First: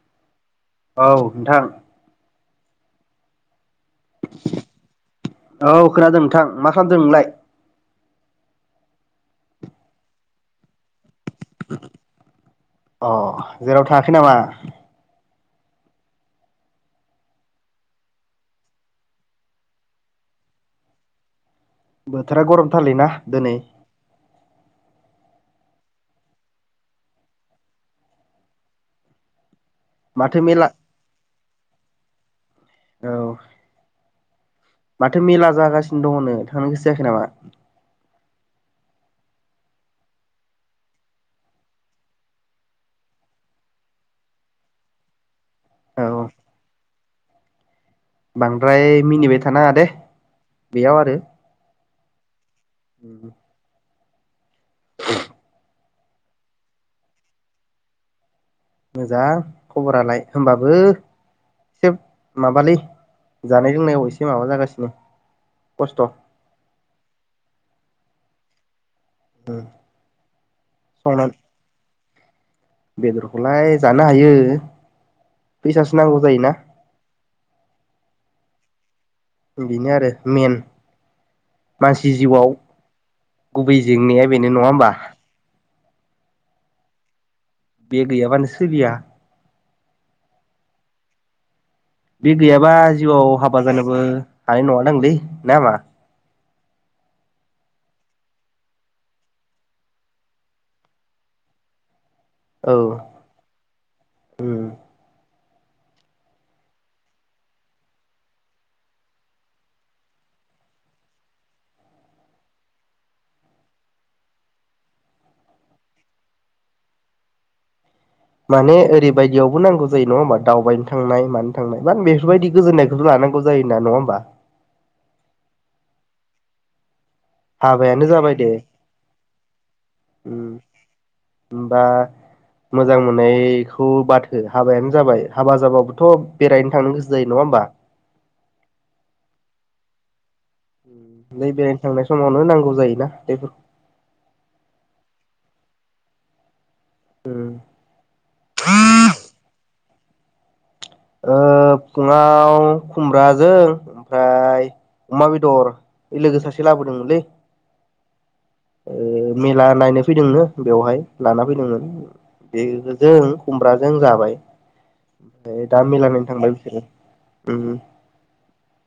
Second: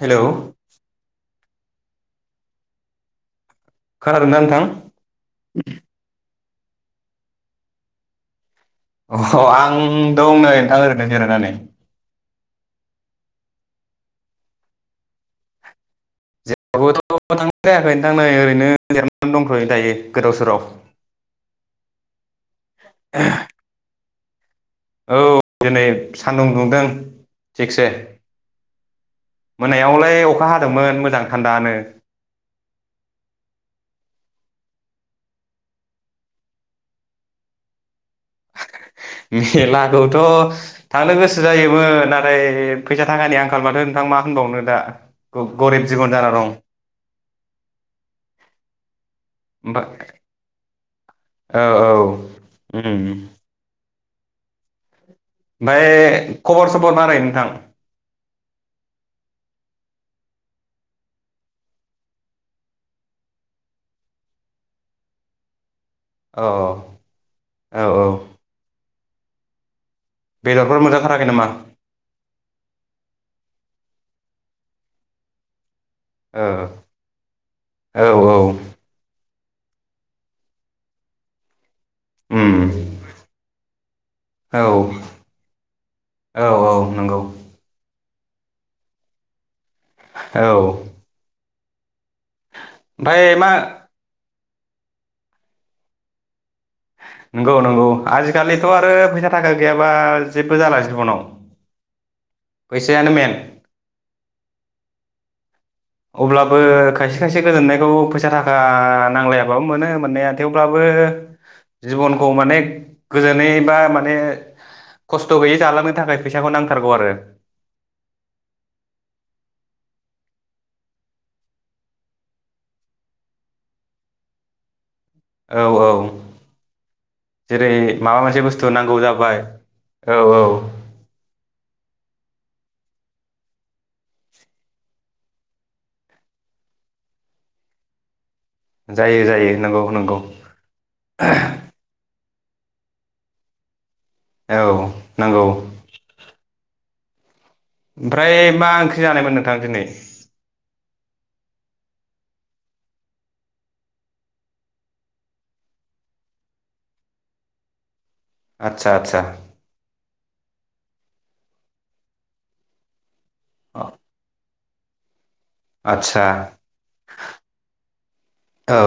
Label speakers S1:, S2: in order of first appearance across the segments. S1: हेल'!
S2: औ नोंथां
S1: खोनादोंना नोंथां
S2: औ खोनादों नोंथां मा खालामदों नोंलाय
S1: अ आं दं नै नोंथां ओरैनो जिरायनानै
S2: अ' जेराव थाङाखै नामा
S1: जेरावबोथ' थांनाय जायाखै नोंथां नै ओरैनो जनानै दंथ'यो दायो गोदाव सोराव [inaudible]
S2: बोथोरा गरमथारलै ना दिनै
S1: औ दिनै सानदुं दुंदों थिखसे मोनायावलाय
S2: माथो
S1: अखा
S2: मेला
S1: हादोंमोन मोजां थान्दानो
S2: औ माथो मेला जागासिनो दङनो थांनो गोसो जायाखै नामा?
S1: मेलाखौथ' थांनो गोसो जायोमोन नाथाय फैसा थाखानि आंखाल माथो नोंथां मा होनबावनो दा गरिब
S2: औ
S1: जिबन जाना दं ‌।
S2: बांद्राय मिनिबाय थानाङा दे
S1: ओमफाय
S2: बेयाव आरो
S1: औ ओम ओमफाय
S2: [inaudible]
S1: ओमफाय खबर सबर मारै नोंथां
S2: मोजां खबरालाय होमबाबो [unintelligible] माबालै जानाय लोंनायाव एसे माबा जागासिनो खस्थ'
S1: औ औ औ औ
S2: [inaudible]
S1: बेदरफोर मोनजाथाराखै
S2: संनानै
S1: नामा?
S2: बेदरखौलाय जानो हायो फैसासो नांगौ
S1: औ
S2: जायोना
S1: [inaudible]
S2: बेनो आरो मेन । मानसि
S1: उम
S2: जिउआव गुबै जेंनाया बेनो
S1: औ
S2: नङा होमबा
S1: औ औ नंगौ
S2: बे गैयाबानो सोलिया
S1: औ
S2: बे गैयाबा
S1: ओमफ्राय
S2: जिउआव
S1: मा
S2: हाबा जानोबो हानाय नङादांलै ना मा?
S1: नंगौ नंगौ आजिखालिथ आरो फैसा थाखा गैयाबा जेबो जाला जिबनाव [unintelligible]
S2: औ
S1: फैसायानो मेन
S2: उम
S1: अब्लाबो खायसे खायसे गोजोननायखौ फैसा थाखा नांलायाबाबो मोनो मोननाया थेवब्लाबो जिबनखौ माने गोजोनै बा माने खस्थ गैयै जालांनो थाखाय फैसाखौ नांथारगौ आरो
S2: माने ओरैबायदियावबो नांगौ जायो नङा होमबा दावबायनो थांनाय मानो थांनाय मा बेफोरबायदि गोजोननायखौबो ला- नांगौ जायो नङा होमबा
S1: [unintelligible] औ औ जेरै
S2: हाबायानो
S1: माबा
S2: जाबाय
S1: मोनसे
S2: दे
S1: बुस्थु नांगौ जाबाय औ औ
S2: बा मोजां मोननायखौ बाथ हो हाबायानो जाबाय हाबा जाबाबोथ' बेरायनो थांनो गोसो जायो नङा होमबा
S1: जायो जायो नंगौ नंगौ
S2: नै बेरायनो थांनाय समावनो नांगौ जायोना बेफोर
S1: औ नंगौ
S2: उम
S1: ओमफ्राय मा ओंख्रि जानायमोन नोंथाङा दिनै
S2: ओ फुङाव खुमब्राजों ओमफ्राय अमा बेदर इ लोगो सासे लाबोदोंमोनलै
S1: आदसा आदसा
S2: ओ मेला नायनो फैदोंनो बेवहाय लाना फैदोंमोन बेजों खुमब्राजों जाबाय ओमफ्राय दा मेला
S1: आदसा
S2: नायनो थांबाय बिसोरो उम
S1: औ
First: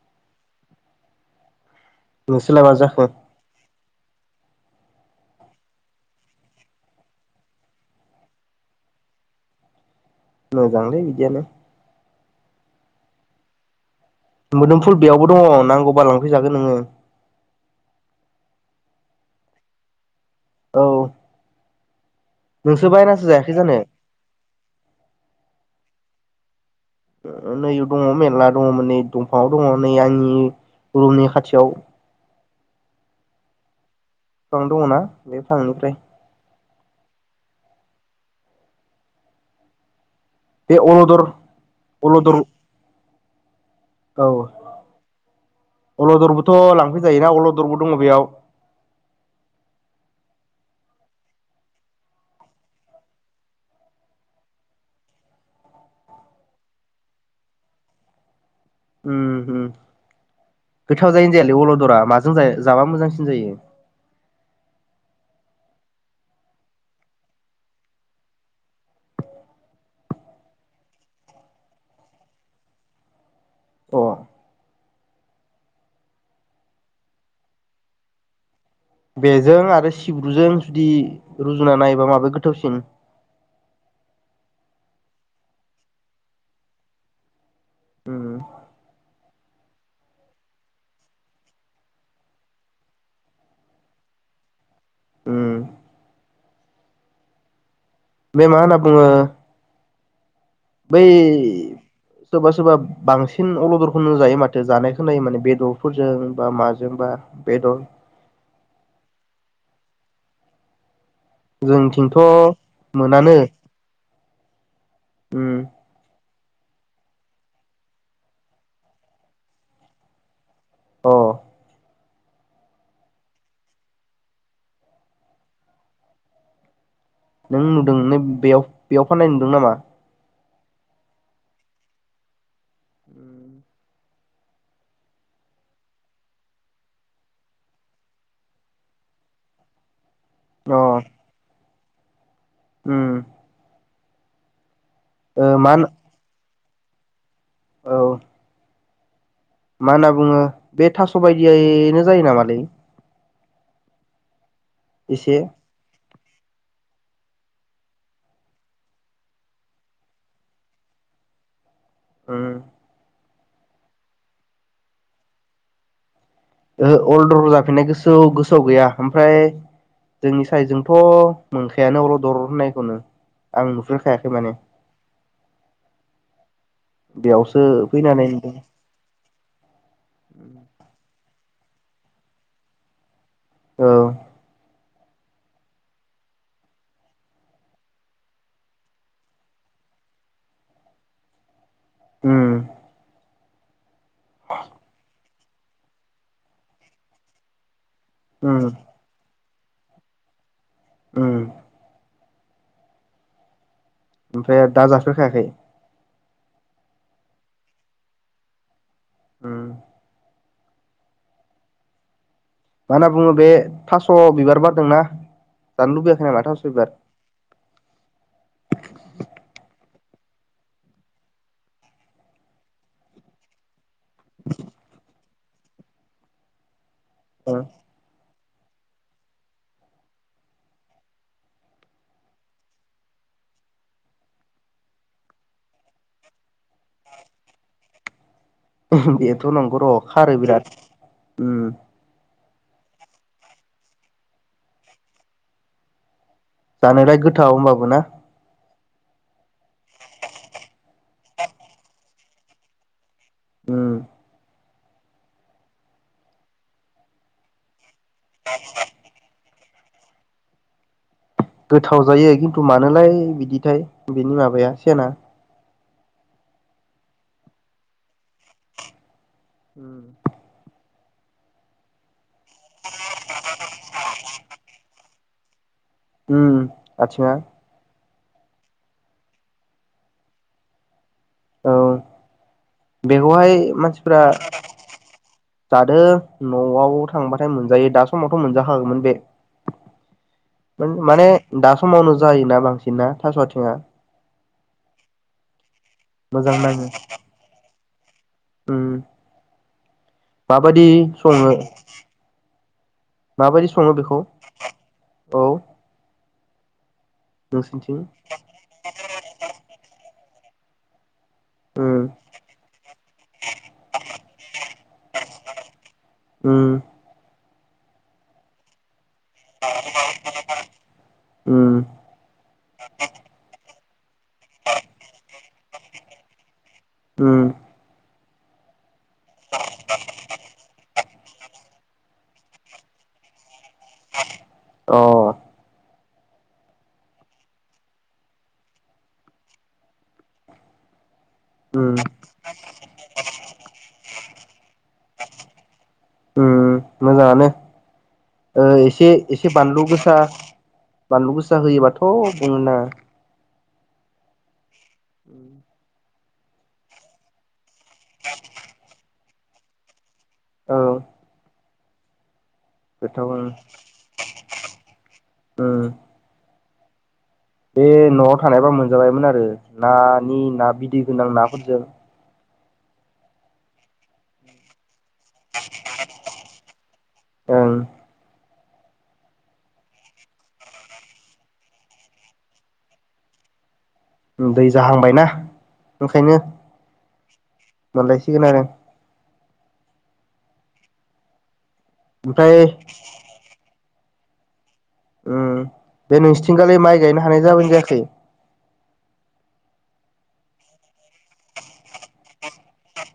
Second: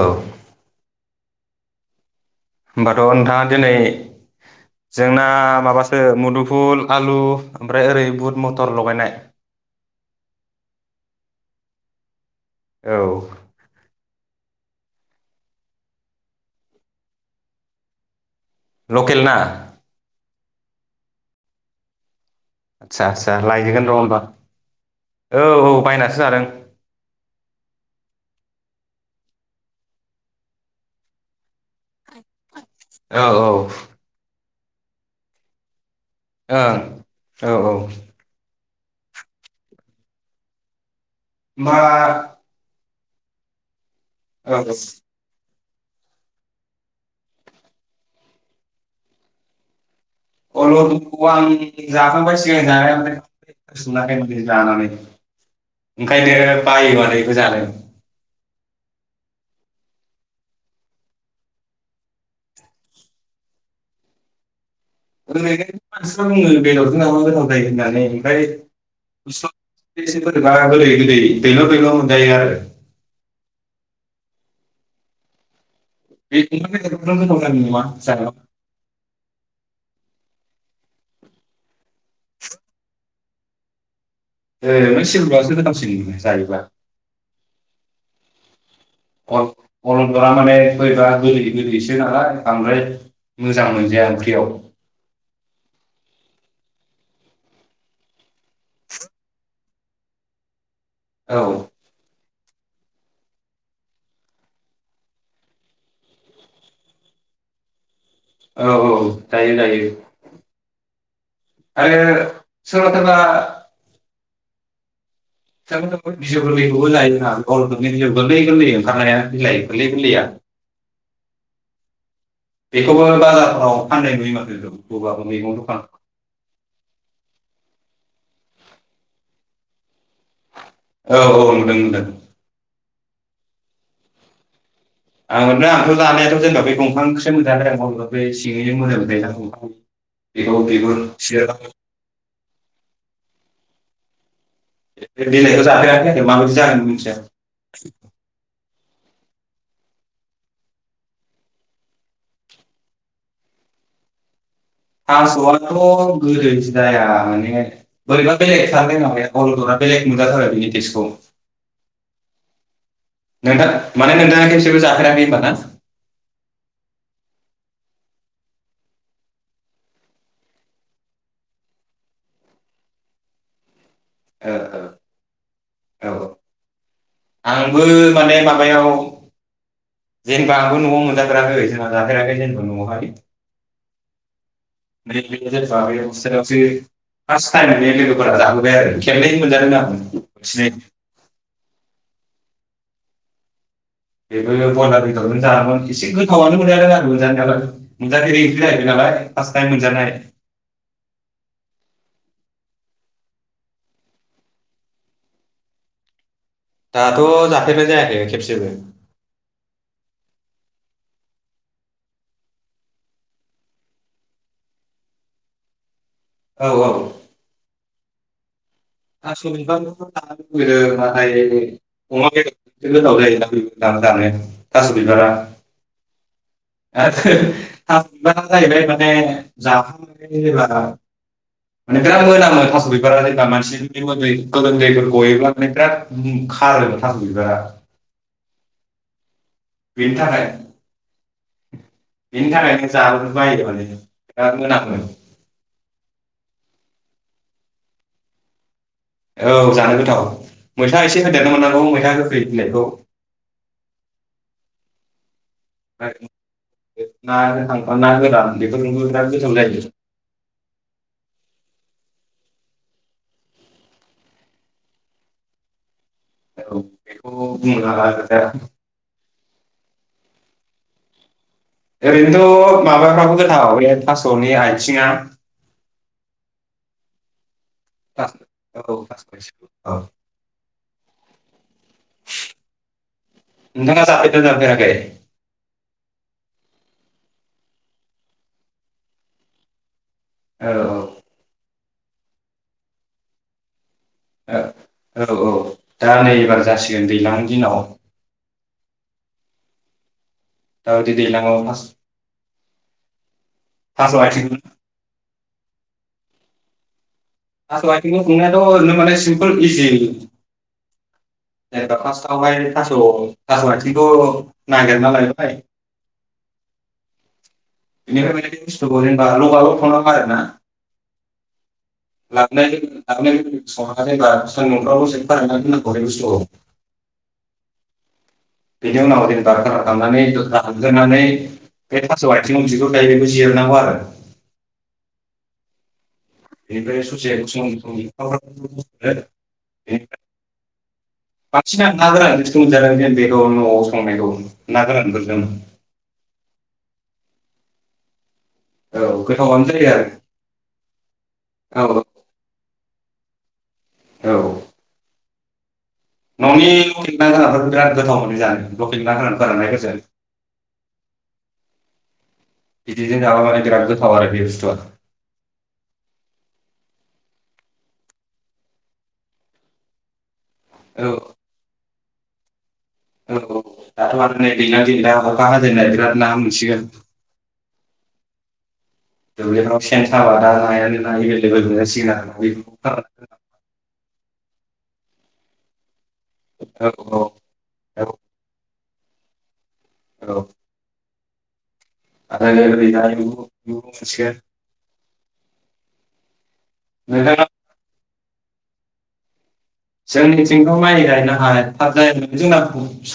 S2: नोंसोरलाय मा
S1: होमबाथ'
S2: जाखो
S1: नोंथाङा दिनै जोंना माबासो मुदुफुल आलु ओमफ्राय ओरै बुट मटर लगायनाय
S2: मोजांलै बिदियानो
S1: औ
S2: मोदोमफुल बेयावबो दङ' नांगौबा लांफैजागोन नोङो
S1: लकेल ना
S2: औ नोंसो
S1: आदसा
S2: बायनासो
S1: आदसा
S2: जायाखै जानो
S1: लायगोन र' होमबा औ औ बायनासो जादों
S2: उम उम नैआव दङ' मेनला दङ'मोन नै दंफाङाव दङ' नै आंनि रुमनि खाथियाव
S1: औ औ
S2: फिफां दङ'ना बे फिफांनिफ्राय
S1: ओं औ औ
S2: बे अलदर
S1: मा
S2: अलदर औ
S1: [inaudible]
S2: अलदरबोथ' लांफै जायोना अलदरबो दङ' बेयाव
S1: अलदरखौबो आं जाखांबाय सिगां जानायालाय [inaudible] जानानै ओंखायनो बायोथाय बेखो जानो
S2: उम होम गोथाव जायोना जायालै अलदरा माजों जाय- जाबा मोजांसिन जायो
S1: ओरैनो मानसिफ्रा बुङो बेदरजों जाबा मोजां जायो होननानै ओमफ्राय [inaudible] बोरैबा गोदै गोदै दैल' दैल' मोनजायो आरो
S2: अ
S1: [inaudible] जानायाव
S2: बेजों आरो सिब्रुजों जुदि रुजुना नायोबा माबे गोथावसिन
S1: ओरैनो सिब्रुआसो गोथावसिन जायोबा
S2: उम
S1: अल अलदरा माने बोरैबा गोदै गोदैसो नालाय बांद्राय मोजां मोनजाया ओंख्रियाव
S2: उम बे मा होनना बुंङो बै
S1: औ
S2: सोरबा सोरबा बांसिन अलदरखौनो जायो माथो जानाय खोनायो माने बेदरफोरजों बा माजों बा बेदर
S1: औ औ जायो जायो आरो
S2: जोंथिंथ'
S1: सोरबा
S2: मोनानो उम
S1: [inaudible] बिजौ गोललैखौबो जायोना भल दो बिजौ गोललै गोललै ओंखारनाया बिलाइ गोललै गोललैया
S2: अ
S1: बेखौबो बाजारफोराव फाननाय नुयो माथो इखोबो बबा फोर मैगं दखान
S2: नों नुदों न बेयाव बेयाव फाननाय नुदों नामा?
S1: औ औ नुदों नुदों ।
S2: उम
S1: [unintelligible] बेखौ
S2: अ
S1: बिगुर सेयार
S2: उम
S1: बे
S2: ओ
S1: बिलाइखौ
S2: मा होनो
S1: जाफेराखै माबायदि जागोन मिथिया ।
S2: औ मा होनना बुङो बे थास' बायदियैनो जायो नामालै? एसे
S1: थास'आथ गोदो जाया माने बोरैबा बेलेग थारलै माबाया अल'दरा बेलेग मोनजाथारो बेनि टेसखौ । [inaudible]
S2: उम
S1: नोंथां माने नोंथाङा खेबसेबो जाफेराखै होनबा ना?
S2: ओहो अलदर जाफेरनाय गोसोआव गोसोआव गैया ओमफ्राय जोंनि साइदजोंथ' मोनखायानो अल'दर होननायखौनो आं नुफ खायाखै माने
S1: ओ ओ औ
S2: बेयावसो
S1: आंबो
S2: फैनानै
S1: माने
S2: नुदों
S1: माबायाव जेनबा आंबो न'आव मोनजाफेराखै जोंहा जाफेराखै जेनबा न'आवहाय
S2: औ
S1: [unintelligible] फार्स्ट टाइम बे लोगोफोरा जाहोबाय आरो खेबनै मोनजादों आं बोथिनै
S2: उम
S1: बेबो बयलार बेदरजों जादोंमोन एसे गोथावानो मोनजादों आंबो जानायावलाय ।
S2: उम
S1: मोनजाफेरैसो जाहैदों नालाय फार्स्ट टाइम मोनजानाय।
S2: उम ओमफ्राय दा जाफेरखायाखै?
S1: दाथ' जाफेरनाय जायाखै खेबसेबो ।
S2: उम मा होनना बुङो बे थास' बिबार बारदोंना जानो लुबैया खोनादोंना थास
S1: औ
S2: बिबार?
S1: औ थास' बिबार खौथ' जानो लुबैदों नाथाय अमा बेदरजोंसो गोथाव जायोना थास' बिबारा जानो थास' बिबारा [unintelligible] थास' बिबारा जाहैबाय माने जाखांनानै जेनेबा माने बिराद मोनामो थास' बिबारा जेनबा मानसिनिफाय दै गोलोमदैफोर गयोब्लाा माने बिराद म खारोनो थास' बिबारा।
S2: उहोम बेथ' नंगौर'
S1: बेनि
S2: खारो
S1: थाखाय
S2: बिराद उम
S1: बेनि थाखायनो जानो बायो माने बिराद मोनामो ।
S2: जानोलाय गोथाव होमबाबो ना ।
S1: औ जानो गोथाव मैथा एसे होदेरनो मोननांगौ मैथा गोखै बिलायखौ ।
S2: उम
S1: [unintelligible] ना गोथां बा गोरान बेफोरजोंबो बिराद गोथाव जायो । [inaudible]
S2: गोथाव जायो खिन्थु मानोलाय बिदिथाय बेनि माबाया सेना?
S1: औ बेखौ बुंनो हाला
S2: उम
S1: ओरैनोथ' माबाफ्राबो गोथाव बे थास'नि आथिंङा ।
S2: उम आथिंङा ।
S1: [unintelligible]
S2: औ
S1: [inaudible]
S2: बेखौहाय
S1: नोंथाङा
S2: मानसिफोरा
S1: जाफेरदों जाफेराखै
S2: जादो न'आव थांबाथाय मोनजायो दा समावथ' मोनजाखागोमोन बे
S1: औ
S2: माने दा स समावनो जायोना बांसिन ना थास' आथिङा।
S1: औ औ औ दा नै
S2: मोजां
S1: एबार
S2: नाङो
S1: जासिगोन दैज्लांनि दिनाव
S2: उम। माबायदि
S1: दाबायदि
S2: सङो
S1: दैज्लाङाव फार्स्ट
S2: माबायदि सङो
S1: थास'
S2: बेखौ
S1: आथिं
S2: औ।
S1: थास'
S2: नोंसिनिथिं
S1: आथिंखौ संनायाथ' ओरैनो माने सिमपोल इजि जेनेबा
S2: उम
S1: फार्स्टावहाय थास' थास' आथिंखौ नागिरना लायबाय
S2: उम।
S1: बेनिफ्राय बे बुस्थुखौ जेनेबा लगालग संनाङा आरोना
S2: उम
S1: लाबनाय लोगो लाबोनाय लोगो लोगोनो संना नायबा सान्दुंफोराव फोरानना दोननांगौ बे बुस्थुखौ
S2: उम।
S1: बिनि उनाव जेनेबा [unintelligible] बे थास' आथिंङाव बिगुर थायो बिखौ जिरनांगौ आरो।
S2: अ।
S1: बेनिफ्राय ससे [unintelligible] [inaudible] बांसिनना
S2: उम
S1: ना गोरानजोंसो मोनजादों बेखौ न'आव संनायखौ ना गोरानफोरजों। [inaudible]
S2: उम मोजाङानो। ओ
S1: औ
S2: एसे एसे
S1: गोथावानो
S2: बानलु
S1: जायो
S2: गोसा बानलु गोसा होयोबाथ'
S1: आरो
S2: बुंनो नाङा।
S1: औ। न'नि [unintelligible] गोरानफोरखौ बिराद गोथाव मोनो जानो लकेल ना गोरान फोराननायफोरजों
S2: औ।
S1: बिदिजों जाबा माने बिराद गोथाव आरो बे बुस्थुआ ।
S2: ओं बे न'आव थानायबा मोनजाबायमोन आरो नानि ना बिदै
S1: औ
S2: गोनां नाफोरजों
S1: औ दाथ' आरो नै दैज्लां दिन ना अखा हाजेननाय बिराद ना मोनसिगोन।
S2: ओं।
S1: [inaudible] दुब्लिफ्राव सेन साबा दा नायानो ना एभेलेबेल मोनजासिगोन आरो [unintelligible]
S2: दै जाहांबायना ओंखायनो
S1: औ औ
S2: मोनलायसिगोन आरो।
S1: औ।
S2: ओमफ्राय
S1: [unintelligible]
S2: ओं बे नोंसोरथिगालि माइ गायनो
S1: नोंथाङा
S2: हानाय जाबायना जायाखै?
S1: जोंनिथिंथ' माइ गायनो हाथाव जायाखै जोंना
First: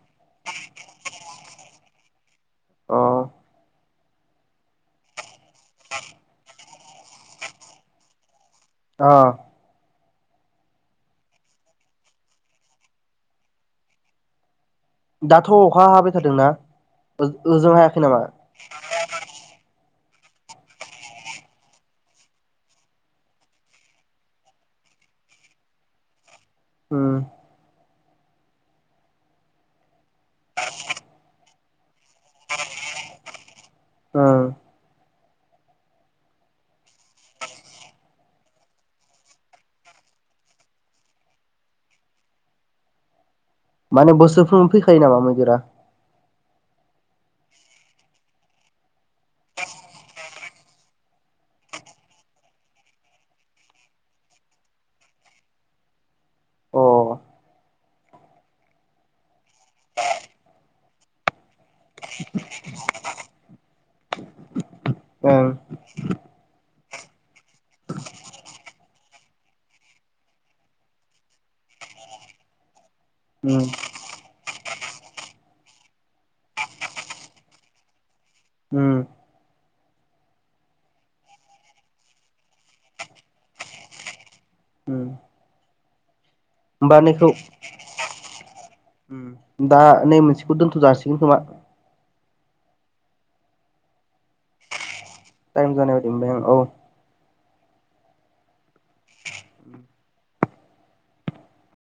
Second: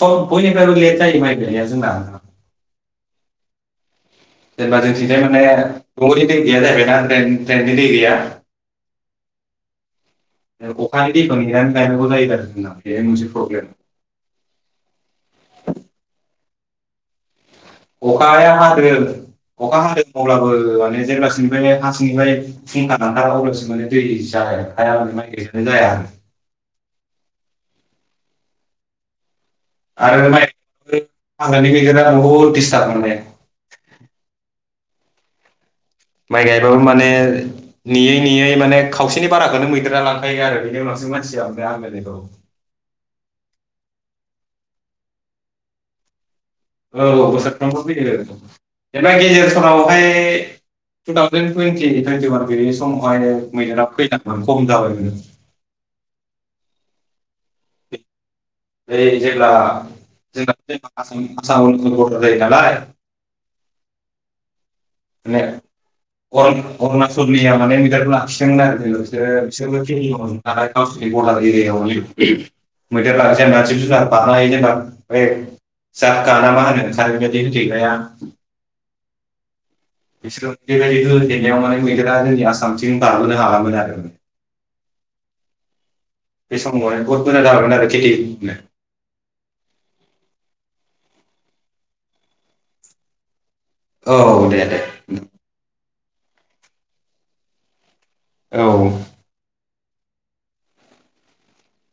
S1: सब बयनिफ्रायबो लेट जायो माइ गायनाया। जोंना ।
S2: अ
S1: जेनेबा जोंनिथिंजाय माने दंगनि दै गैया जाहैबायना द्रेन ट्रेननि दै गैया।
S2: अ।
S1: अखानि दैखौ नेनानै गायनांगौ जायो आरोना बेहाय मोनसे प्रब्लेम। [inaudible]
S2: दाथ' अखा हाबाय थादोंना ओ
S1: अखाया हादों अखा हादों। अब्लाबो माने जेब्लासिमनिफ्रायनो हासिंनिफ्रायनो फुंखा लांथारा अब्लासो माने दै जा ओंखारा मा [unintelligible] जाया आरो ।
S2: उम।
S1: आरो माइ हाग्रानि गादेरा बहुद दिस्टार्ब मोनो।
S2: ओं
S1: माइ गायबाबो माने नेयै नेयै माने खावसेनि बाराखौनो मैदेरा लांखायो आरो बिनि उनावसो मानसिया मोनो आग्लानायखौ ।
S2: माने बोसोरफ्रोमबो फैखायो नामा मैदेरा
S1: औ औ बोसोरफ्रामबो फैयो एबा गेजेर समावहाय टु थावजेन टुइन्टि टुइन्टिवान बे समावहाय मैदेरा फैनाया खम जाबायमोन
S2: अ ओं
S1: [unintelligible] बै जेब्ला जोंना आसाम आसाम भुतान बरडार जायो नालाय [inaudible]
S2: अ
S1: माने अरुणाचलनिया माने मैदेर लाखिसोन आरो बिसोर बिसोरबो [unintelligible] गावसि बरडार एरियायावल मैदेरफ्रा जेनेबा जिब जुनार बारनो हायो जेनेबा बे जाखा नामा होनो नोंथां बेबायदि होथैग्राया
S2: उम
S1: बिसोर बेबायदि होथेनायाव माने मैदेरा जोंनि आसामथिं बारबोनो हालामोन आरो माने
S2: [inaudible]
S1: बे समाव
S2: होमबा
S1: बहुद
S2: नैखौ
S1: मोजां जाबायमोन आरो [unintelligible] थिनो
S2: उम दा नै मोनसेखौ दोन्थ'जासिगोन खोमा
S1: औ दे दे उम
S2: टाइम जानायबायदि मोनबाय आं औ
S1: औ